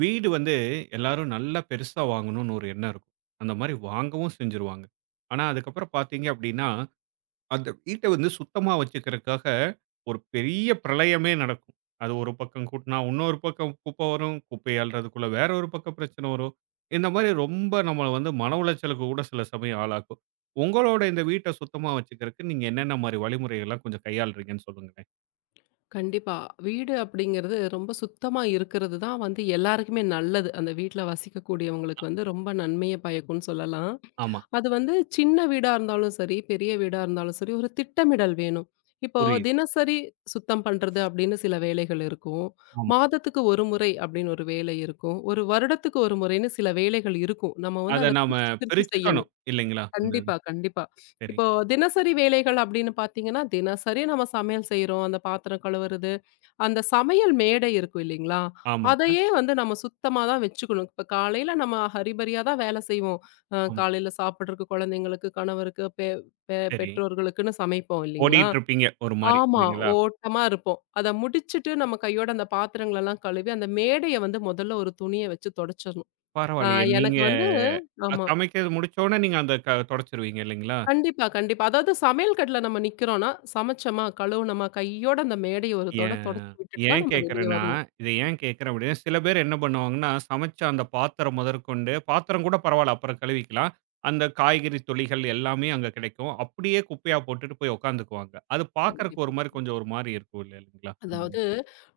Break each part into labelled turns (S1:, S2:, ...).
S1: வீடு வந்து எல்லாரும் நல்லா பெருசா வாங்கணும்னு ஒரு எண்ணம் இருக்கும். அந்த மாரி வாங்கவும் செஞ்சுருவாங்க. ஆனா, அதுக்கப்புறம் பார்த்தீங்க அப்டின்னா, அந்த வீட்ட வந்து சுத்தமா வச்சுக்கிறதுக்காக ஒரு பெரிய பிரளயமே நடக்கும். அது ஒரு பக்கம் கூட்டுனா, இன்னொரு பக்கம் குப்பை வரும். குப்பைய அள்றதுக்குள்ள வேற ஒரு பக்கம் பிரச்சனை வரும். இந்த மாரி ரொம்ப நம்மள வந்து மன உளைச்சலுக்கு கூட சில சமயம் ஆளாக்கும். உங்களோட இந்த வீட்ட சுத்தமா வச்சுக்கிறதுக்கு நீங்க என்னென்ன மாரி வழிமுறைகள்லாம் கொஞ்சம் கையாளுறீங்கன்னு சொல்லுங்களேன்?
S2: கண்டிப்பா. வீடு அப்படிங்கிறது ரொம்ப சுத்தமா இருக்கிறது தான் வந்து எல்லாருக்குமே நல்லது. அந்த வீட்ல வசிக்கக்கூடியவங்களுக்கு வந்து ரொம்ப நன்மைய பயக்கும்னு சொல்லலாம்.
S1: ஆமா,
S2: அது வந்து சின்ன வீடா இருந்தாலும் சரி, பெரிய வீடா இருந்தாலும் சரி, ஒரு திட்டமிடல் வேணும். இப்போ
S1: புரியுது.
S2: தினசரி சுத்தம் பண்றது அப்படின்னு சில வேலைகள் இருக்கும்.
S1: ஆமா.
S2: மாதத்துக்கு ஒரு முறை அப்படின்னு ஒரு வேலை இருக்கும். ஒரு வருடத்துக்கு ஒரு முறைன்னு சில வேலைகள் இருக்கும். நம்ம வந்து
S1: அத
S2: அத
S1: நாம
S2: பிரிச்சு, பிரிச்சு செய்யணும்.
S1: பிரிச்சுக்கணும் இல்லைங்களா? இந்த இது.
S2: கண்டிப்பா, கண்டிப்பா.
S1: சரி.
S2: இப்போ தினசரி வேலைகள் அப்படின்னு பார்த்தீங்கன்னா, தினசரி நம்ம சமையல் செய்றோம். அந்த பாத்திரம் கழுவுறது, அந்த சமையல் மேடை இருக்கும் இல்லைங்களா?
S1: ஆமாங்க.
S2: அதையே வந்து நம்ம சுத்தமா தான் வச்சுக்கணும். இப்ப காலையில நம்ம ஹரிபரியா தான் வேலை செய்வோம்.
S1: ஆமா.
S2: காலையில சாப்பிடுறதுக்கு குழந்தைங்களுக்கு, கணவருக்கு, பெ பெ
S1: சரி.
S2: பெற்றோர்களுக்குன்னு சமைப்போம் இல்லைங்களா?
S1: ஓடிட்டுருப்பீங்க ஒரு மாரி
S2: ஆமா.
S1: இல்லைங்களா?
S2: ஓட்டமா இருப்போம். அத முடிச்சுட்டு நம்ம கையோட அந்த பாத்திரங்களெல்லாம் கழுவி, அந்த மேடைய வந்து முதல்ல ஒரு துணிய வச்சு தொடச்சிடணும். அ
S1: பரவாயில்லையே. நீங்க
S2: எனக்கு வந்து ஆமா.
S1: சமைக்கிறது முடிச்சோனே நீங்க அந்த க தொடச்சிருவீங்க இல்லைங்களா?
S2: கண்டிப்பா, கண்டிப்பா. அதாவது சமையல் கட்டுல நம்ம நிக்கிறோம்னா, சமைச்சோமா, கழுவுனோமா, கையோட அந்த மேடைய ஒரு தொட
S1: ஏன்
S2: தொடச்சு விட்டுட்டு தான்
S1: ஏன்
S2: நம்ம வெளிய
S1: கேட்கிறேன்னா,
S2: வரணும்.
S1: இத ஏன் கேட்கிறேன் அப்படின்னா, சில பேர் என்ன பண்ணுவாங்கன்னா, சமைச்ச அந்த பாத்திரம் முதற்கொண்டு பாத்திரம் கூட பரவால்ல அப்புறம் கழுவிக்கலாம். அந்த காய்கறி தொலிகள் எல்லாமே அங்க கிடைக்கும். அப்படியே குப்பையா போட்டுட்டு போய் உட்காந்துக்குவாங்க. அது பார்க்கறக்கு
S2: கண்டிப்பா,
S1: ஒரு மாரி
S2: கண்டிப்பா.
S1: கொஞ்சம் ஒரு மாரி இருக்கும் இல்லைங்களா? அந்த மாரி.
S2: அதாவது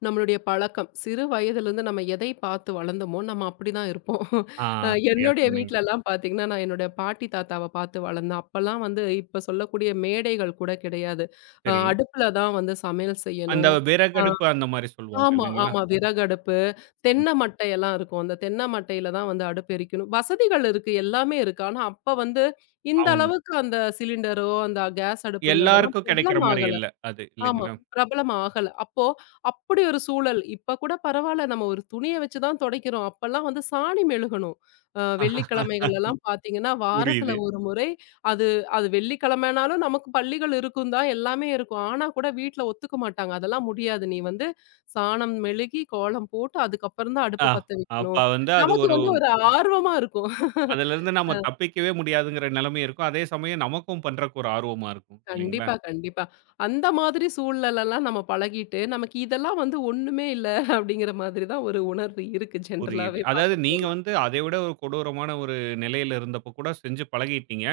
S2: நம்மளுடைய பழக்கம். சிறு வயதிலிருந்து நம்ம எதை பார்த்து வளர்ந்தோமோ, நம்ம அப்படிதான் இருப்போம்.
S1: ஆ சரியா
S2: என்னுடைய
S1: சொன்னீங்க.
S2: வீட்லலாம் பார்த்தீங்கன்னா, நான் என்னுடைய பாட்டி, தாத்தாவ பார்த்து வளர்ந்தேன். அப்பலாம் வந்து இப்ப சொல்லக்கூடிய மேடைகள் கூட கிடையாது.
S1: சரி.
S2: அடுப்புல தான் வந்து சமையல்
S1: அந்த
S2: செய்யணும். அ
S1: விறகடுப்பு அந்த மாரி சொல்லுவாங்க
S2: ஆமா,
S1: இல்லைங்களா?
S2: ஆமா. விறகு அடுப்பு,
S1: ம்.
S2: தென்னை மட்டை எல்லாம் இருக்கும். அந்த தென்னை மட்டையில தான் வந்து அடுப்பு எரிக்கணும். வசதிகள் இருக்கு. எல்லாமே இருக்கு. ஆனா, அப்ப வந்து இந்த
S1: அவங்க
S2: அளவுக்கு அந்த சிலிண்டரோ, அந்த கேஸ் அடுப்புங்கிறதெல்லாம்
S1: எல்லாருக்கும் கிடைக்கிற மாரி
S2: பிரபலமாகல.
S1: இல்ல அது
S2: ஆமா.
S1: இல்லைங்களா?
S2: பிரபலம் ஆகல. அப்போ அப்படி ஒரு சூழல். இப்ப கூட பரவால்ல. நம்ம ஒரு துணிய வச்சு தான் துடைக்கிறோம். அப்பலாம் வந்து சாணி மெழுகணும். வெள்ளிக்கிழமைகள் எல்லாம் பார்த்தீங்கன்னா, வாரத்துல
S1: புரியுது.
S2: ஒரு முறை அது அது வெள்ளிக்கிழமைனாலும் நமக்கு பள்ளிகள் இருக்கும் தான், எல்லாமே இருக்கும். ஆனா கூட வீட்ல ஒத்துக்க மாட்டாங்க. அதெல்லாம் முடியாது. நீ வந்து சாணம் மெழுகி, கோலம் போட்டு அதுக்கப்புறம் தான்
S1: ஆ
S2: அடுப்பு பத்த
S1: அப்ப
S2: வைக்கணும்.
S1: வந்து அது
S2: நமக்கு
S1: ஒரு
S2: வந்து ஒரு ஆர்வமா இருக்கும்.
S1: அதிலிருந்து நம்ம தப்பிக்கவே முடியாதுங்கிற நிலைமை இருக்கும். அதே சமயம் நமக்கும் பண்றக்கு ஒரு ஆர்வமா இருக்கும் இல்லைங்களா?
S2: கண்டிப்பா, கண்டிப்பா. அந்த மாதிரி சூழலெல்லாம் நம்ம பழகிட்டு, நமக்கு இதெல்லாம் வந்து ஒண்ணுமே இல்ல அப்படிங்கிற மாதிரி தான் ஒரு உணர்வு இருக்கு
S1: புரியுது.
S2: ஜென்ரலாவே
S1: அதாவது
S2: பார்க்க
S1: நீங்க
S2: போனா.
S1: வந்து அதை விட ஒரு கொடூரமான ஒரு நிலையில இருந்தப்ப கூட செஞ்சு பழகிட்டீங்க.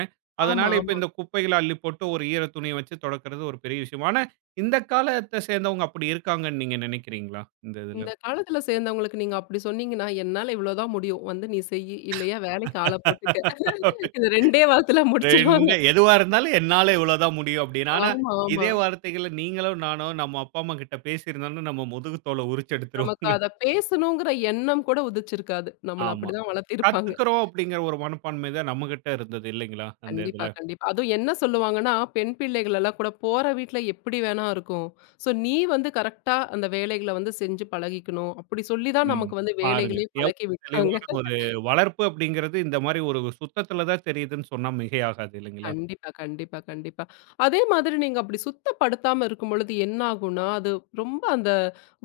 S2: ஆமா,
S1: அதனால இப்ப
S2: ஆமா.
S1: இந்த குப்பைகள அள்ளி போட்டு ஒரு ஈர துணிய வச்சு தொடக்கிறது ஒரு பெரிய விஷயம். ஆனா இந்த காலத்த சேர்ந்தவங்க அப்படி இருக்காங்கன்னு நீங்க நினைக்கிறீங்களா? இந்த இதுல?
S2: இந்த காலத்துல சேர்ந்தவங்களுக்கு நீங்க அப்படி சொன்னீங்கன்னா, என்னால இவ்வளோ தான் முடியும். வந்து நீ செய்யி, இல்லையா வேலைக்கு ஆள போட்டுக்க. இது 2டே வார்த்தையில முடிச்சிருவாங்க.
S1: 2 எதுவா இருந்தாலும் என்னால இவ்வளோதான் முடியும் அப்படின்னு. ஆனா,
S2: ஆமா, ஆமா.
S1: இதே வார்த்தைகள நீங்களும், நானும் நம்ம அப்பா, அம்மா கிட்ட பேசியிருந்தோம்னா, நம்ம முதுகு தோல உரிச்சு எடுத்துருவாங்க.
S2: நமக்கு அத பேசணுங்கிற எண்ணம் கூட உதிச்சிருக்காது. நம்மள
S1: ஆமா.
S2: அப்படிதான் வளர்த்திருப்பாங்க.
S1: கத்துக்கிறோம் அப்படிங்கிற ஒரு மனப்பான்மை தான் நம்மகிட்ட இருந்தது இல்லைங்களா? அந்த
S2: கண்டிப்பா,
S1: இதுல.
S2: கண்டிப்பா. அதுவும் என்ன சொல்லுவாங்கன்னா, பெண் பிள்ளைகள் எல்லாம் கூட போற வீட்ல எப்படி வேணா இருக்கும். ஸோ நீ வந்து கரெக்ட்டா அந்த வேலைகள வந்து செஞ்சு பழகிக்கணும். அப்படி சொல்லி தான்
S1: ம்.
S2: நமக்கு வந்து
S1: பாருங்க.
S2: வேலைகளே
S1: எவ்வளோ
S2: பழக்கி விட்டாங்க.
S1: தெளிவான ஒரு வளர்ப்பு அப்படிங்கிறது இந்த மாரி ஒரு சுத்தத்தில தான் தெரியுதுன்னு சொன்னா மிகையாகாது இல்லைங்களா?
S2: கண்டிப்பா, கண்டிப்பா, கண்டிப்பா. அதே மாதிரி நீங்க அப்படி சுத்தப்படுத்தாம இருக்கும்பொழுது என்ன ஆகும்னா, அது ரொம்ப அந்த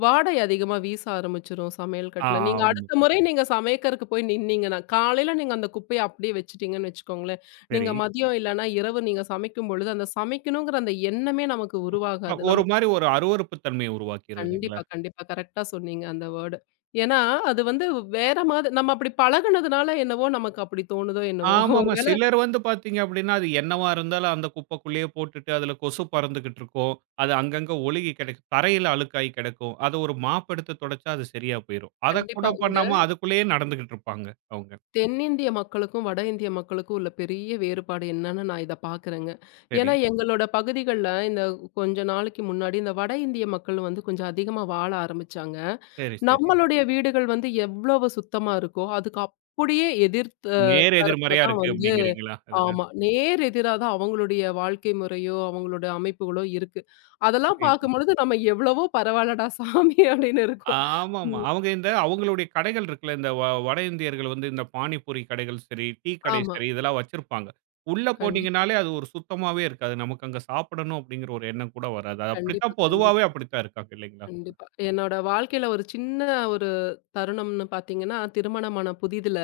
S2: வாடை அதிகமா வீச ஆரம்பிச்சுரும் சமையல் கட்டுல. நீங்க
S1: ஆமா.
S2: அடுத்த முறை நீங்க சமைக்கிறதுக்கு போய் நின்னீங்கன்னா, காலையில நீங்க அந்த குப்பைய அப்படியே வச்சுட்டீங்கன்னு வச்சுக்கோங்களேன்,
S1: சரி.
S2: நீங்க மதியம் இல்லன்னா இரவு நீங்க சமைக்கும் பொழுது, அந்த சமைக்கணுங்கிற அந்த எண்ணமே நமக்கு உருவாகாது.
S1: ஒரு
S2: நமக்கு
S1: மாரி ஒரு அருவருப்பு தன்மைய உருவாக்கிரும் இல்லைங்களா?
S2: கண்டிப்பா, கண்டிப்பா. கரெக்ட்டா சொன்னீங்க அந்த வேர்டு. ஏன்னா, அது வந்து வேற மாதிரி நம்ம அப்படி பழகுனதுனால என்னவோ நமக்கு அப்படி தோணுதோ என்னவோ.
S1: ஆமாமா.
S2: ஒருவேள
S1: சிலர் வந்து பார்த்தீங்க அப்படின்னா, அது என்னவா இருந்தாலும் அந்த குப்பைக்குள்ளேயே போட்டுட்டு, அதில கொசு பறந்துகிட்டு இருக்கும். அது அங்கங்க ஒழுகி கிடக்கும். தரையில அழுக்காயி கிடக்கும். அத ஒரு மாப் எடுத்து தொடச்சா அது சரியா போயிரும். அத கூட
S2: கண்டிப்பா இந்த
S1: பண்ணாம அதுக்குள்ளேயே நடந்துகிட்டு இருப்பாங்க, அவங்க.
S2: தென்னிந்திய மக்களுக்கும், வட இந்திய மக்களுக்கும் உள்ள பெரிய வேறுபாடு என்னன்னு நான் இத பார்க்குறேங்க.
S1: சரி,
S2: ஏன்னா, எங்களோட பகுதிகள்ல இந்த கொஞ்ச நாளைக்கு முன்னாடி இந்த வட இந்திய மக்கள் வந்து கொஞ்சம் அதிகமா வாழ ஆரம்பிச்சாங்க.
S1: சரி, சரி.
S2: நம்மளுடைய வீடுகள் வந்து எவ்வளவு சுத்தமா இருக்கோ, அதுக்கு அப்படியே எதிர் த
S1: நேர்
S2: தரப்புல
S1: எதிர்மறையா
S2: தான்
S1: இருக்கு
S2: வந்து
S1: அப்படிங்கிறீங்களா? அதுல.
S2: ஆமா. நேர் எதிரா தான் அவங்களுடைய வாழ்க்கை முறையோ, அவங்களோட அமைப்புகளோ இருக்கு. அதெல்லாம்
S1: புரியுது.
S2: பார்க்கும்பொழுது நம்ம எவ்வளவோ பரவால்லடா சாமி அப்படின்னு இருக்கும்.
S1: ஆமாமா.
S2: ம்.
S1: அவங்க இந்த அவங்களுடைய கடைகள் இருக்குல்ல, இந்த வட இந்தியர்கள் வந்து இந்த பானிபூரி கடைகள் சரி, டீ கடை
S2: ஆமா.
S1: சரி, இதெல்லாம் வச்சிருப்பாங்க. உள்ள
S2: கண்டிப்பா,
S1: போனீங்கனாலே அது ஒரு சுத்தமாவே இருக்காது. நமக்கு அங்க சாப்பிடணும் அப்படிங்கிற ஒரு எண்ணம் கூட வராது. அது
S2: கண்டிப்பா,
S1: அப்படித்தான்
S2: கண்டிப்பா.
S1: பொதுவாவே அப்படித்தான் இருக்காங்க இல்லைங்களா?
S2: கண்டிப்பா. என்னோட வாழ்க்கையில ஒரு சின்ன ஒரு தருணம்னு பார்த்தீங்கன்னா, திருமணமான புதிதில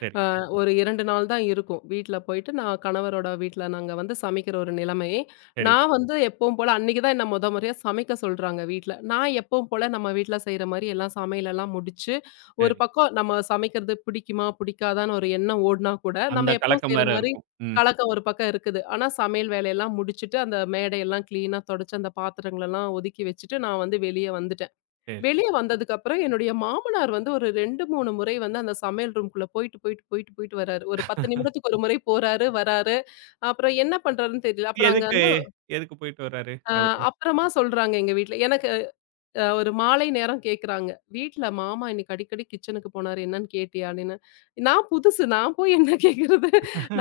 S1: சரி,
S2: அ ஒரு 2 நாள் தான் இருக்கும். வீட்ல போயிட்டு நான் கணவரோட வீட்ல நாங்க வந்து சமைக்கிற ஒரு நிலைமை.
S1: சரி,
S2: நான் வந்து எப்பவும் போல அன்னைக்கு தான் என்ன மொத முறையா சமைக்க சொல்றாங்க வீட்ல. நான் எப்பவும் போல நம்ம வீட்ல செய்ற மாரி எல்லாம் சமையலெல்லாம் முடிச்சு, ஒரு
S1: சரி.
S2: பக்கம் நம்ம சமைக்கிறது பிடிக்குமா? பிடிக்காதான்னு ஒரு எண்ணம் ஓடுனா கூட,
S1: அந்த
S2: நம்ம எப்பவும்
S1: கலக்கம்
S2: செய்ற
S1: வேற
S2: மாரி
S1: இருக்கும். ம்.
S2: கலக்கம் ஒரு பக்கம் இருக்குது. ஆனா சமையல் வேலையெல்லாம் முடிச்சுட்டு, அந்த மேடையெல்லாம் கிளீனா தொடச்சு, அந்த பாத்திரங்களெல்லாம் ஒதுக்கி வச்சுட்டு, நான் வந்து வெளிய வந்துட்டேன்.
S1: சரி, சரி.
S2: வெளிய வந்ததுக்கப்புறம் என்னுடைய மாமனார் வந்து ஒரு 2, 3 முறை வந்து அந்த சமையல் ரூம்குள்ள போயிட்டு, வராரு. ஒரு 10 நிமிடத்துக்கு ஒரு முறை போறாரு, வராரு. அப்புறம் என்ன பண்றாருன்னு தெரியல. அப்புறம் அங்க
S1: எதுக்கு
S2: வந்து
S1: எதுக்கு போயிட்டு வராரு
S2: அ
S1: அவரு?
S2: அப்புறமா சொல்றாங்க எங்க வீட்ல. எனக்கு ஒரு மாலை நேரம் கேட்குறாங்க. வீட்ல மாமா இன்னைக்கு அடிக்கடி கிச்சனுக்கு போனாரு. என்னன்னு கேட்டியா? அப்படின்னு. நான் புதுசு. நான் போய் என்ன கேட்கறது?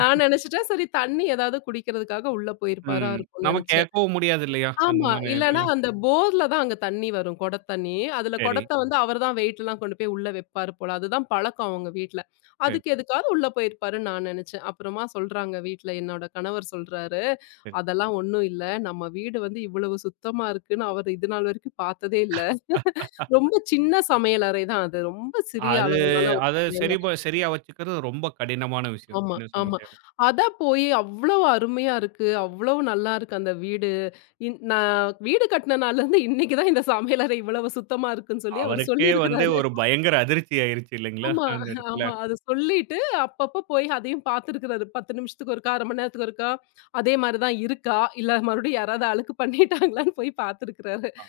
S2: நான் நெனச்சுட்டேன், சரி தண்ணி ஏதாவது குடிக்கிறதுக்காக உள்ள போயிருப்பாரா
S1: ம்.
S2: இருக்கும்னு
S1: நம்ம
S2: நெனச்சேன்.
S1: கேட்கவும் முடியாது இல்லையா? அந்த
S2: ஆமா.
S1: மாரி
S2: இல்லன்னா
S1: இதுல.
S2: அந்த போர்ல தான் அங்க தண்ணி வரும். குடத்தண்ணி. அதுல
S1: சரி,
S2: குடத்த வந்து அவர் தான் வெயிட்லாம் கொண்டு போய் உள்ள வைப்பாரு போல. அதுதான் பழக்கம் அவங்க வீட்ல.
S1: சரி,
S2: அதுக்கு எதுக்காவது உள்ள போயிருப்பாருன்னு நான் நெனச்சேன். அப்புறமா சொல்றாங்க வீட்ல என்னோட கணவர் சொல்றாரு,
S1: சரி.
S2: "அதெல்லாம் ஒண்ணும் இல்ல. நம்ம வீடு வந்து இவ்வளவு சுத்தமா இருக்குன்னு அவர் இது நாள் வரைக்கும் பார்த்ததே இல்ல." ரொம்ப சின்ன சமையலறை தான் அது. ரொம்ப சிறிய
S1: அது
S2: அளவிலான ஒரு
S1: அத
S2: சமையலறை.
S1: சரியா வச்சுக்கிறது ரொம்ப கடினமான விஷயம்.
S2: ஆமா,
S1: சின்ன
S2: ஆமா.
S1: சமையல்.
S2: அதான் போயி அவ்வளவு அருமையா இருக்கு. அவ்வளவு நல்லா இருக்கு அந்த வீடு. நான் வீடு கட்டுன நாள்லருந்து இன்னைக்கு தான் இந்த சமையலறை இவ்வளவு சுத்தமா இருக்குன்னு சொல்லி அவரு
S1: அவருக்கே வந்து
S2: சொல்லியிருக்கிறாரு.
S1: ஒரு பயங்கர அதிர்ச்சி ஆயிருச்சு இல்லைங்களா?
S2: ஆமா,
S1: அந்த இடத்துல.
S2: ஆமா. அது சொல்லிட்டு அப்பப்ப போய் அதையும் பார்த்துருக்கிறாரு. 10 நிமிஷத்துக்கு ஒருக்கா, 1/2 மணி நேரத்துக்கு ஒருக்கா, அதே மாரி தான் இருக்கா? இல்ல மறுபடியும் யாராவது அழுக்கு பண்ணிட்டாங்களான்னு போய் பார்த்துருக்கிறாரு.
S1: ஆ.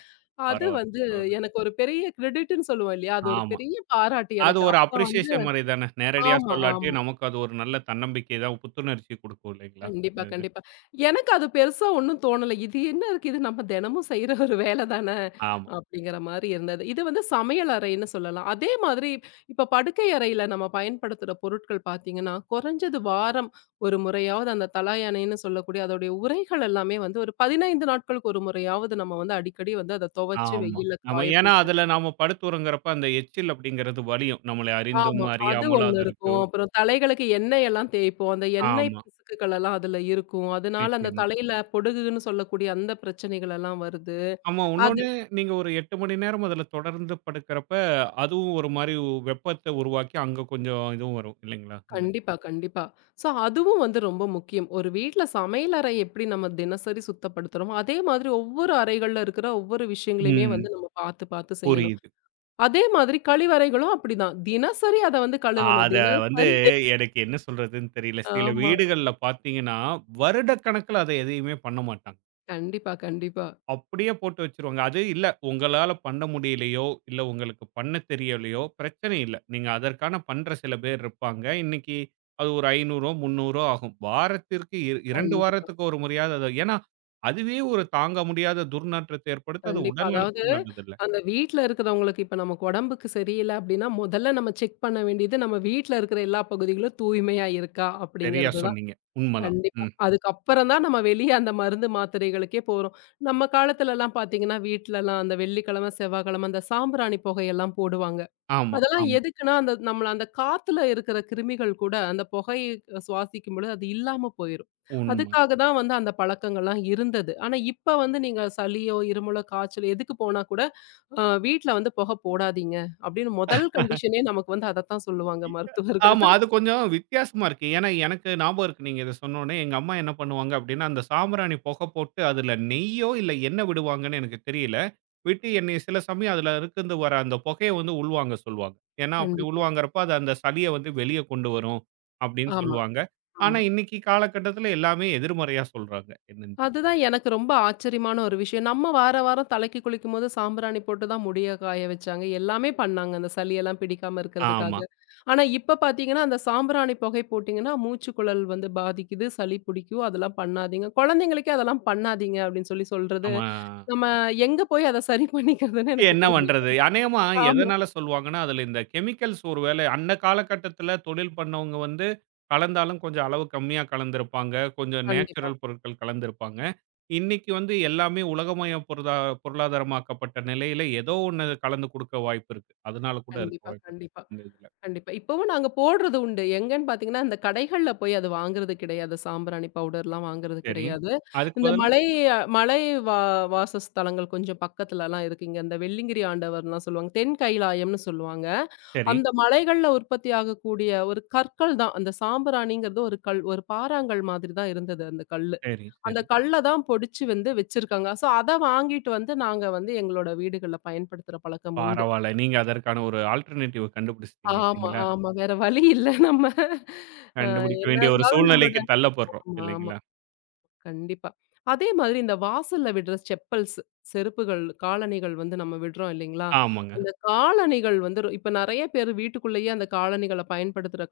S2: அது
S1: பரவால்ல,
S2: வந்து
S1: பரவால்ல.
S2: எனக்கு ஒரு பெரிய கிரெடிட்ன்னு சொல்லுவோம் இல்லையா? அது ஒரு
S1: ஆமா.
S2: பெரிய பாராட்டு
S1: அது
S2: எனக்கு.
S1: ஒரு
S2: அப்பா வந்து
S1: அப்ரிசியேஷன் மாரி தானே. நேரடியா
S2: ஆமா, ஆமா.
S1: சொல்லாட்டியும் நமக்கு அது ஒரு நல்ல தன்னம்பிக்கை தான் புத்துணர்ச்சி குடுக்கும் இல்லைங்களா? இந்த
S2: கண்டிப்பா,
S1: இது.
S2: கண்டிப்பா. எனக்கு அது பெருசா ஒண்ணும் தோணல. இது என்ன இருக்கு? இது நம்ம தினமும் செய்ற ஒரு வேல தான,
S1: ஆமா,
S2: அப்படிங்கிற மாரி இருந்தது. இது வந்து சமையல் அறைன்னு சொல்லலாம். அதே மாதிரி இப்ப படுக்கை அறையில நம்ம பயன்படுத்துற பொருட்கள் பார்த்தீங்கன்னா, குறைஞ்சது வாரம் ஒரு முறையாவது அந்த தலாயணைன்னு சொல்லக்கூடிய அதோடைய உறைகள் எல்லாமே வந்து ஒரு 15 நாட்களுக்கு ஒரு முறையாவது நம்ம வந்து அடிக்கடி வந்து அத துவைச்சு
S1: ஆமா.
S2: வெயில்ல
S1: நம்ம
S2: காய
S1: ஏன்னா
S2: போட்டு
S1: அதுல நாம படுத்துறோங்கிறப்ப அந்த எச்சில் அப்படிங்கிறது வலியும். நம்மளை அறிந்தும்,
S2: ஆமா. அது
S1: அறியாமலும்
S2: ஒண்ணு
S1: அது
S2: இருக்கும்.
S1: இருக்கும்.
S2: அப்புறம் தலைகளுக்கு எண்ணெய் எல்லாம் தேய்ப்போம். அந்த எண்ணெய்
S1: ஆமா,
S2: பிசுக்குகள் எல்லாம் அதுல இருக்கும். அதனால அந்த
S1: நிச்சயமா.
S2: தலையில பொடுகுன்னு சொல்லக்கூடிய அந்த பிரச்சனைகள் எல்லாம் வருது.
S1: ஆமா
S2: அது
S1: இன்னொன்னு நீங்க ஒரு 8 மணி நேரம் அதுல தொடர்ந்து படுக்கிறப்ப, அதுவும் ஒரு மாரி வெப்பத்த உருவாக்கி அங்க கொஞ்சம் இதுவும் வரும் இல்லைங்களா? இந்த
S2: கண்டிப்பா, கண்டிப்பா. ஸோ அதுவும் வந்து ரொம்ப முக்கியம். ஒரு வீட்ல சமையலறை எப்படி நம்ம தினசரி சுத்தப்படுத்துறோமோ, அதே மாதிரி ஒவ்வொரு அறைகள்ல இருக்கிற ஒவ்வொரு விஷயங்களையுமே
S1: ம்.
S2: வந்து நம்ம பார்த்து, பார்த்து செய்யணும்.
S1: புரியுது.
S2: அதே மாதிரி கழிவறைகளும் அப்படிதான். தினசரி அத வந்து கழுவணும்.
S1: அத வந்து
S2: தினசரி
S1: எனக்கு என்ன சொல்றதுன்னு தெரியல. சில
S2: ஆமா.
S1: வீடுகள்ல பார்த்தீங்கன்னா, வருடக்கணக்குல அத எதையுமே பண்ண மாட்டாங்க.
S2: கண்டிப்பா, கண்டிப்பா.
S1: அப்படியே போட்டு வச்சுருவாங்க. அது இல்ல உங்களால பண்ண முடியலையோ, இல்ல உங்களுக்கு பண்ண தெரியலையோ பிரச்சனை இல்ல. நீங்க அதற்கான பண்ற சில பேர் இருப்பாங்க. இன்னைக்கு அது ஒரு 500ஓ, 300ஓ ஆகும். வாரத்திற்கு இ 2
S2: கண்டிப்பா.
S1: வாரத்துக்கு ஒரு முறையாவது அத ஏன்னா, அதுவே ஒரு தாங்க முடியாத துர்நாற்றத்தை ஏற்படுத்த அது
S2: கண்டிப்பா.
S1: உடல்
S2: அதாவது,
S1: நலத்துக்கு நல்லதில்ல.
S2: அந்த வீட்ல இருக்கிறவங்களுக்கு இப்ப நமக்கு உடம்புக்கு சரியில்ல அப்டின்னா, முதல்ல நம்ம செக் பண்ண வேண்டியது நம்ம வீட்ல இருக்கிற எல்லா பகுதிகளும் தூய்மையா இருக்கா?
S1: சரியா
S2: அப்படிங்கிறது தான்.
S1: சொன்னீங்க. உண்மதான்.
S2: கண்டிப்பா.
S1: ம்.
S2: அதுக்கப்புறம் தான் நம்ம வெளிய அந்த மருந்து மாத்திரைகளுக்கே போறோம். நம்ம காலத்துலலாம் பார்த்தீங்கன்னா, வீட்லலாம் அந்த வெள்ளிக்கிழமை, செவ்வாய்க்கிழமை அந்த சாம்பிராணி புகையெல்லாம் போடுவாங்க.
S1: ஆமா,
S2: அதெல்லாம்
S1: ஆமா.
S2: எதுக்குன்னா, அந்த நம்மள அந்த காத்துல இருக்கிற கிருமிகள் கூட அந்த புகைய சுவாசிக்கும் பொழுது அது இல்லாம போயிரும்.
S1: உண்ம.
S2: அதுக்காக தான் வந்து அந்த பழக்கங்கள்லாம் இருந்தது. ஆனா, இப்ப வந்து நீங்க சளியோ, இருமலோ, காய்ச்சல் எதுக்கு போனா கூட, வீட்ல வந்து புகை போடாதீங்க." அப்படின்னு முதல் கண்டிஷனே நமக்கு வந்து அதத்தான் சொல்லுவாங்க மருத்துவர்கள்.
S1: ஆமா. அது கொஞ்சம் வித்தியாசமா இருக்கு. ஏன்னா, எனக்கு ஞாபகம் இருக்கு. நீங்க இத சொன்னோனே, எங்க அம்மா என்ன பண்ணுவாங்க அப்டின்னா, அந்த சாம்பிராணி புகை போட்டு அதுல நெய்யோ, இல்ல எண்ணெய் விடுவாங்கன்னு எனக்கு தெரியல. விட்டு என்னைய சில சமயம் அதுல இருந்து வர அந்த புகைய வந்து உள்வாங்க சொல்லுவாங்க. ஏன்னா, அப்படி
S2: கண்டிப்பா.
S1: உள்வாங்குறப்ப அது அந்த சளிய வந்து வெளிய கொண்டு வரும் அப்படின்னு
S2: ஆமா,
S1: சொல்லுவாங்க. ஆனா,
S2: ஆமா.
S1: இன்னைக்கு காலகட்டத்துல எல்லாமே எதிர்மறையா சொல்றாங்க. என்னன்னு தெரி
S2: அதுதான் எனக்கு ரொம்ப ஆச்சரியமான ஒரு விஷயம். நம்ம வார வாரம் தலைக்கு குளிக்கும்போது சாம்பிராணி போட்டு தான் முடிய காய வச்சாங்க. எல்லாமே பண்ணாங்க. அந்த சளியெல்லாம் பிடிக்காம இருக்கிறதுக்காக.
S1: ஆமா.
S2: ஆனா இப்ப பார்த்தீங்கன்னா, அந்த சாம்பிராணி புகை போட்டீங்கன்னா, மூச்சுக்குழல் வந்து பாதிக்குது, சளி பிடிக்கும். அதெல்லாம் பண்ணாதீங்க. குழந்தைங்களுக்கே அதெல்லாம் பண்ணாதீங்க அப்படின்னு சொல்லி சொல்றது,
S1: ஆமா.
S2: நம்ம எங்க போய் அத சரி பண்ணிக்கிறதுன்னு எனக்கு
S1: என்ன
S2: தெரியல.
S1: பண்றது? அநேகமா
S2: ஆமா.
S1: எதனால சொல்லுவாங்கன்னா, அதுல இந்த கெமிக்கல்ஸ் ஒரு வேளை அந்த காலகட்டத்துல தொழில் பண்ணவங்க வந்து கலந்தாலும் கொஞ்சம் அளவு கம்மியா கலந்திருப்பாங்க. கொஞ்சம்
S2: கண்டிப்பா,
S1: நேச்சுரல் பொருட்கள் கலந்திருப்பாங்க. இன்னைக்கு வந்து எல்லாமே உலகமய பொருளா பொருளாதாரமாக்கப்பட்ட நிலையில ஏதோ ஒண்ணு கலந்து குடுக்க வாய்ப்பு இருக்கு. அதனால கூட இருக்க
S2: கண்டிப்பா,
S1: வாய்ப்பு இருக்கு.
S2: கண்டிப்பா.
S1: இந்த இதுல.
S2: கண்டிப்பா. இப்பவும் நாங்க போடுறது உண்டு. எங்கன்னு பார்த்தீங்கன்னா, இந்த கடைகள்ல போய் அது வாங்குறது கிடையாது. சாம்பிராணி பவுடர்லாம் வாங்குறது
S1: சரி.
S2: கிடையாது.
S1: அதுக்கு
S2: இந்த
S1: பதிலா
S2: மலை மலை வா வாசஸ்தலங்கள் கொஞ்சம் பக்கத்துலலாம் இருக்கு. இங்க இந்த வெள்ளிங்கிரி ஆண்டவர்லாம் சொல்லுவாங்க. தென் கைலாயம்னு சொல்லுவாங்க.
S1: சரி,
S2: அந்த மலைகள்ல உற்பத்தி ஆகக்கூடிய ஒரு கற்கள் தான். அந்த சாம்பிராணிங்கிறது ஒரு கல். ஒரு பாறாங்கல் மாதிரி தான் இருந்தது அந்த கல்லு.
S1: சரி,
S2: அந்த
S1: சரி.
S2: கல்ல தான் பொடிச்சு வந்து வச்சிருக்காங்க. ஸோ, அத வாங்கிட்டு வந்து நாங்க வந்து எங்களோட வீடுகள்ல பயன்படுத்துற பழக்கம் உண்டு.
S1: பரவால்ல. நீங்க அதற்கான ஒரு ஆல்டர்னேட்டிவ் கண்டுபிடிச்சிட்டீங்க
S2: ஆமா,
S1: இல்லைங்களா?
S2: ஆமா. வேற வழி இல்ல நம்ம. அ
S1: கண்டுபிடிக்க
S2: என்ன
S1: வேண்டிய ஒரு
S2: இருந்தாலும் நம்மளோட
S1: சூழ்நிலைக்கு தள்ளப்படுறோம்
S2: ஆமா, ஆமா.
S1: இல்லைங்களா?
S2: கண்டிப்பா. அதே மாதிரி இந்த வாசல்ல விடுற செப்பல்ஸ், செருப்புகள், காலணிகள் வந்து நம்ம விடுறோம் இல்லைங்களா?
S1: ஆமாங்க.
S2: அந்த காலணிகள் வந்து இப்ப நெறைய பேர் வீட்டுக்குள்ளேயே அந்த காலணிகள பயன்படுத்துற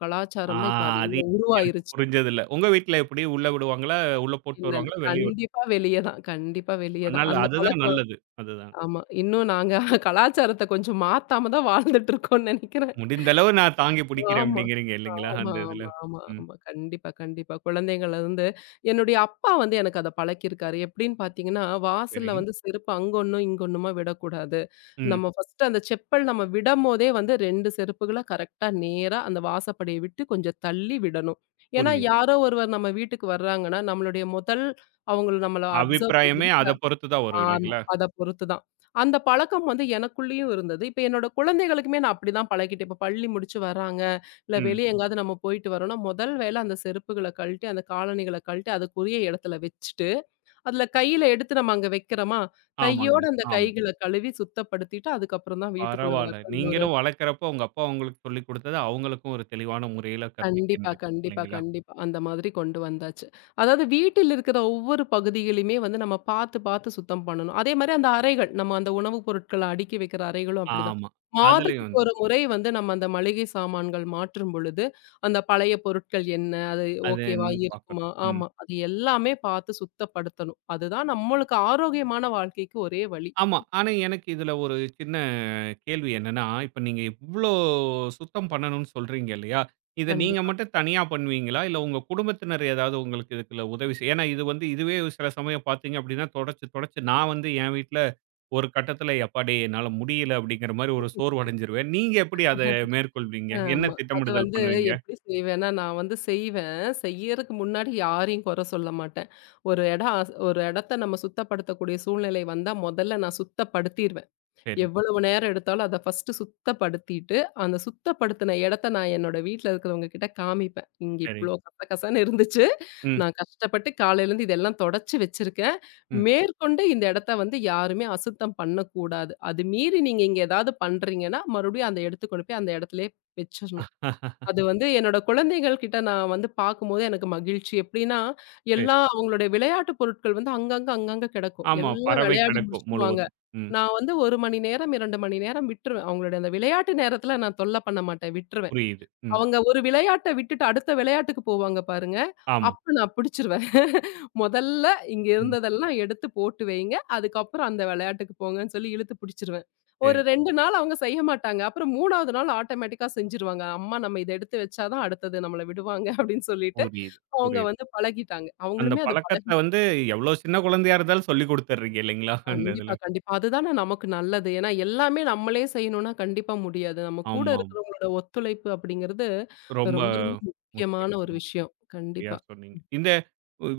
S1: ஆ
S2: கலாச்சாரம் தான் இப்ப
S1: அது
S2: அதிகமா
S1: எனக்கு
S2: உருவாயிருச்சு.
S1: புரிஞ்சதில்ல. உங்க வீட்ல எப்படி? உள்ள விடுவாங்களா? உள்ள போட்டு
S2: இல்ல, இல்ல.
S1: வருவாங்களா? வெளிய
S2: கண்டிப்பா வெளிய தான். கண்டிப்பா வெளிய
S1: விட்டுருவாங்க.
S2: தான்.
S1: நல்ல
S2: அந்த
S1: அதுதான்
S2: பழக்கம்
S1: நல்லது. அதுதான்.
S2: ஆமா. இன்னும் நாங்க கலாச்சாரத்த கொஞ்சம் மாத்தாம தான் வாழ்ந்துட்டு இருக்கோம்னு நெனைக்கிறேன்.
S1: முடிந்த அளவு நான் தாங்கி பிடிக்கிறேன்
S2: ஆமா.
S1: அப்படிங்கிறீங்க இல்லைங்களா?
S2: ஆமா,
S1: அந்த இதுல.
S2: ஆமா, ஆமா,
S1: ம்.
S2: ஆமா. கண்டிப்பா, கண்டிப்பா. குழந்தைங்கள்ல இருந்து என்னுடைய அப்பா வந்து எனக்கு அத பழக்கியிருக்காரு. எப்படின்னு பார்த்தீங்கன்னா,
S1: சரி.
S2: வாசல்ல வந்து செருப்ப அங்க ஒண்ணும், இங்க ஒண்ணுமா விடக்கூடாது.
S1: ம்.
S2: நம்ம ஃபர்ஸ்ட்டு அந்த செப்பல் நம்ம விடம்போதே வந்து 2 செருப்புகள கரெக்ட்டா நேரா அந்த வாசப்படிய விட்டு கொஞ்சம் தள்ளி விடணும். ஏன்னா,
S1: புரியுது.
S2: யாரோ ஒருவர் நம்ம வீட்டுக்கு வர்றாங்கன்னா, நம்மளுடைய முதல் அவங்கள நம்மள அப்சர்வ்
S1: அபிப்பிராயமே
S2: பண்றது
S1: அத பொறுத்து தான் வரும்
S2: ஆமா.
S1: இல்லைங்களா?
S2: அத பொறுத்து தான். அந்த பழக்கம் வந்து எனக்குள்ளேயும் இருந்தது. இப்ப என்னோட குழந்தைகளுக்குமே நான் அப்படிதான் பழக்கிட்டேன். இப்ப பள்ளி முடிச்சு வர்றாங்க, இல்ல
S1: ம்.
S2: வெளிய எங்காவது நம்ம போயிட்டு வரோம்னா, முதல் வேல அந்த செருப்புகள கழட்டி, அந்த காலணிகள கழட்டி, அதுக்குரிய இடத்துல வச்சுட்டு, அதுல கையில எடுத்து நம்ம அங்க வைக்கிறோமா,
S1: ஆமாங்க.
S2: கையோட அந்த
S1: ஆமா.
S2: கைகள கழுவி சுத்தப்படுத்திட்டு, அதுக்கப்புறம் தான் வீட்டுக்குள்ள வர
S1: பரவால்ல.
S2: அந்த ஒரு
S1: நீங்களும் வளர்க்கிறப்போ உங்க அப்பா உங்களுக்கு சொல்லிக் குடுத்தத அவங்களுக்கும் ஒரு தெளிவான முறையில
S2: கண்டிப்பா,
S1: கற்பிக்கின்றீங்க
S2: கண்டிப்பா,
S1: இல்லைங்களா?
S2: கண்டிப்பா. அந்த மாதிரி கொண்டு வந்தாச்சு. அதாவது வீட்டில் இருக்கிற ஒவ்வொரு பகுதியிலுமே வந்து நம்ம பார்த்து, பார்த்து சுத்தம் பண்ணணும். அதேமாரி அந்த அறைகள், நம்ம அந்த உணவுப் பொருட்கள அடுக்கி வைக்கிற அறைகளும் அப்படிதான்.
S1: ஆமா. அதுலயும்
S2: மாதத்துக்கு
S1: வந்து
S2: ஒரு முறை வந்து நம்ம அந்த மளிகை சாமான்கள் மாற்றும் பொழுது, அந்த பழைய பொருட்கள் என்ன? அது
S1: அது
S2: ஓகேவா
S1: பாக்கணும்.
S2: இருக்குமா?
S1: ம்.
S2: ஆமா. அது எல்லாமே பார்த்து சுத்தப்படுத்தணும். அதுதான் நம்மளுக்கு ஆரோக்கியமான வாழ்க்கைக்கு ஒரே வழி.
S1: ஆமா. ஆனா எனக்கு இதுல ஒரு சின்ன கேள்வி என்னன்னா, இப்ப நீங்க இவ்ளோ சுத்தம் பண்ணணும்னு சொல்றீங்க இல்லையா? இத நீங்க
S2: கண்டிப்பா.
S1: மட்டும் தனியா பண்ணுவீங்களா? இல்ல உங்க குடும்பத்தினர் ஏதாவது உங்களுக்கு இதுக்குள்ள உதவி செய் ஏன்னா இது வந்து இதுவே சில சமயம் பார்த்தீங்க அப்படின்னா, தொடச்சு தொடச்சு நான் வந்து என் வீட்ல ஒரு கட்டத்தில "எப்பாடி என்னால முடியல" அப்படிங்கிற மாரி ஒரு சோர்வடைஞ்சிருவேன். நீங்க எப்படி அத மேற்கொள்வீங்க? என்ன
S2: ஆமா. அது
S1: திட்டமிடுதல்
S2: வந்து
S1: பண்ணுவீங்க?
S2: எப்படி செய்வேன்னா, நான் வந்து செய்வேன். செய்யறதுக்கு முன்னாடி யாரையும் குறை சொல்ல மாட்டேன். ஒரு இடம் அஸ் ஒரு இடத்த நம்ம சுத்தப்படுத்தக்கூடிய சூழ்நிலை வந்தா, முதல்ல நான் சுத்தப்படுத்திருவேன்.
S1: சரி,
S2: எவ்வளவு நேரம் எடுத்தாலும் அத ஃபர்ஸ்ட்டு சுத்தப்படுத்திட்டு, அந்த சுத்தப்படுத்தின இடத்த நான் என்னோட வீட்ல இருக்கிறவங்க கிட்ட காமிப்பேன். இங்க
S1: சரி.
S2: இவ்ளோ கசகசன்னு இருந்துச்சு.
S1: ம்,
S2: நான் கஷ்டப்பட்டு காலையிலேருந்து இதெல்லாம் தொடச்சு வச்சிருக்கேன்.
S1: ம்.
S2: மேற்கொண்டு இந்த இடத்த வந்து யாருமே அசுத்தம் பண்ணக்கூடாது. அது மீறி நீங்க இங்க ஏதாவது பண்றீங்கன்னா, மறுபடியும் அந்த எடுத்து கொண்டு போய் அந்த இடத்திலேயே வச்சிரணும். அது வந்து என்னோட குழந்தைகள் கிட்ட நான் வந்து பார்க்கும்போது எனக்கு மகிழ்ச்சி. எப்படின்னா,
S1: சரி.
S2: எல்லா அவங்களுடைய விளையாட்டு பொருட்கள் வந்து அங்கங்க, அங்கங்க கிடக்கும்.
S1: ஆமா,
S2: எல்லாம்
S1: பறவை
S2: விளையாடி
S1: கிடக்கும்
S2: முடிச்சுருவாங்க.
S1: முழுவதும். ம்.
S2: நான் வந்து 1 மணி நேரம், 2 மணி நேரம் விட்டுருவேன். அவங்களுடைய அந்த விளையாட்டு நேரத்தில நான் தொல்ல பண்ண மாட்டேன். விட்டுருவேன்.
S1: புரியுது. ம்.
S2: அவங்க ஒரு விளையாட்ட விட்டுட்டு அடுத்த விளையாட்டுக்கு போவாங்க பாருங்க.
S1: ஆமா.
S2: அப்ப நான் பிடிச்சிருவேன். முதல்ல இங்க
S1: ம்.
S2: இருந்ததெல்லாம் எடுத்து போட்டு வைங்க. அதுக்கப்புறம் அந்த விளையாட்டுக்கு போங்கன்னு சொல்லி இழுத்து பிடிச்சிருவேன். ஒரு
S1: சரி.
S2: 2 நாள் அவங்க செய்ய மாட்டாங்க. அப்புறம் 3வது நாள் ஆட்டோமேட்டிக்கா செஞ்சுருவாங்க. அம்மா நம்ம இத எடுத்து வச்சா தான் அடுத்தது நம்மள விடுவாங்க அப்படின்னு சொல்லிட்டு
S1: புரியுது,
S2: அவங்க
S1: புரியுது.
S2: வந்து பழகிட்டாங்க.
S1: அந்த
S2: அவங்களுமே அத பழகி
S1: பழக்கத்த வந்து எவ்ளோ சின்ன குழந்தையா இருந்தாலும் சொல்லிக் குடுத்துடுறீங்க இல்லைங்களா? அந்த இதுல.
S2: கண்டிப்பா, கண்டிப்பா. அதுதானே நமக்கு நல்லது. ஏன்னா எல்லாமே நம்மளே செய்யணும்னா கண்டிப்பா முடியாது. நம்ம கூட
S1: ஆமா, ஆமா.
S2: இருக்கிறவங்களோட ஒத்துழைப்பு அப்படிங்கிறது
S1: ரொம்ப
S2: ரொம்ப ரொம்ப முக்கியமான ஒரு
S1: முக்கியம்.
S2: விஷயம்.
S1: சரியா
S2: கண்டிப்பா.
S1: சொன்னீங்க. இந்த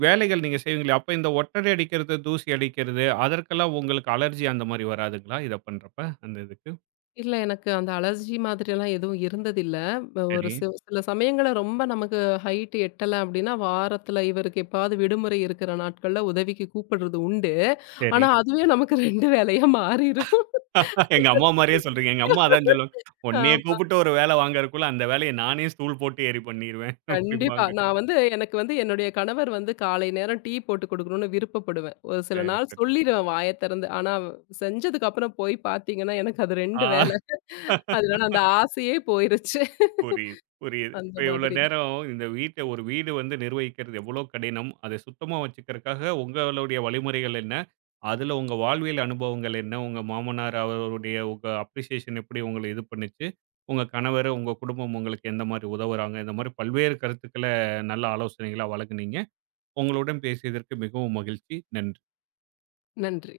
S1: வேலைகள் நீங்க செய்வீங்களே, அப்ப இந்த ஒட்டடை அடிக்கிறது, தூசி அடிக்கிறது அதற்கெல்லாம் உங்களுக்கு அலர்ஜி அந்த மாரி வராதுங்களா? இத பண்றப்ப, அந்த இதுக்கு?
S2: இல்ல எனக்கு அந்த அலர்ஜி மாதிரியெல்லாம் எதுவும் இருந்ததில்ல. ஒரு
S1: சரி,
S2: சில சில சமயங்கள்ல ரொம்ப நமக்கு ஹைட் எட்டல அப்டின்னா, வாரத்துல இவருக்கு எப்பாவது விடுமுறை இருக்கிற நாட்கள்ல உதவிக்கு கூப்பிடுறது உண்டு.
S1: சரி.
S2: ஆனா அதுவே நமக்கு 2 வேலையா மாறிரும்.
S1: எங்க அம்மா மாரியே சொல்றீங்க. எங்க அம்மா அதான் சொல்லுவாங்க. "உன்னைய
S2: ஆமா,
S1: கூப்பிட்டு ஒரு வேல வாங்கறதுக்குள்ள அந்த வேலைய நானே ஸ்டூல் போட்டு ஏறி பண்ணிருவேன்"
S2: கண்டிப்பா.
S1: அப்படிம்பாங்க.
S2: நான் வந்து எனக்கு வந்து என்னுடைய கணவர் வந்து காலை நேரம் டீ போட்டு குடுக்கணும்னு விருப்பப்படுவேன். ஒரு சில
S1: சரி,
S2: நாள்
S1: சரி.
S2: சொல்லிருவேன் வாய திறந்து. ஆனா செஞ்சதுக்கு அப்புறம் போய் பார்த்தீங்கன்னா, எனக்கு அது
S1: ஆ.
S2: 2 வேல. அதனால அந்த ஆசையே போயிருச்சு.
S1: புரியுது, புரியுது.
S2: அந்த
S1: இப்ப இவ்வளோ
S2: மாதிரி தான்.
S1: நேரம் இந்த வீட்ட ஒரு வீடு வந்து நிர்வகிக்கிறது எவ்வளோ கடினம், அத சுத்தமா வச்சுக்கிறதுக்காக உங்களுடைய வழிமுறைகள் என்ன? அதுல உங்க வாழ்வியல் அனுபவங்கள் என்ன? உங்க மாமனார் அவருடைய உங்க அப்ரிசியேஷன் எப்படி உங்கள இது பண்ணுச்சு? உங்க கணவர், உங்க குடும்பம் உங்களுக்கு எந்த மாரி உதவுறாங்க? இந்த மாரி பல்வேறு கருத்துக்கள நல்ல ஆலோசனைகளா வழங்குனீங்க. உங்களுடன் பேசியதற்கு மிகவும் மகிழ்ச்சி. நன்றி.
S2: நன்றி.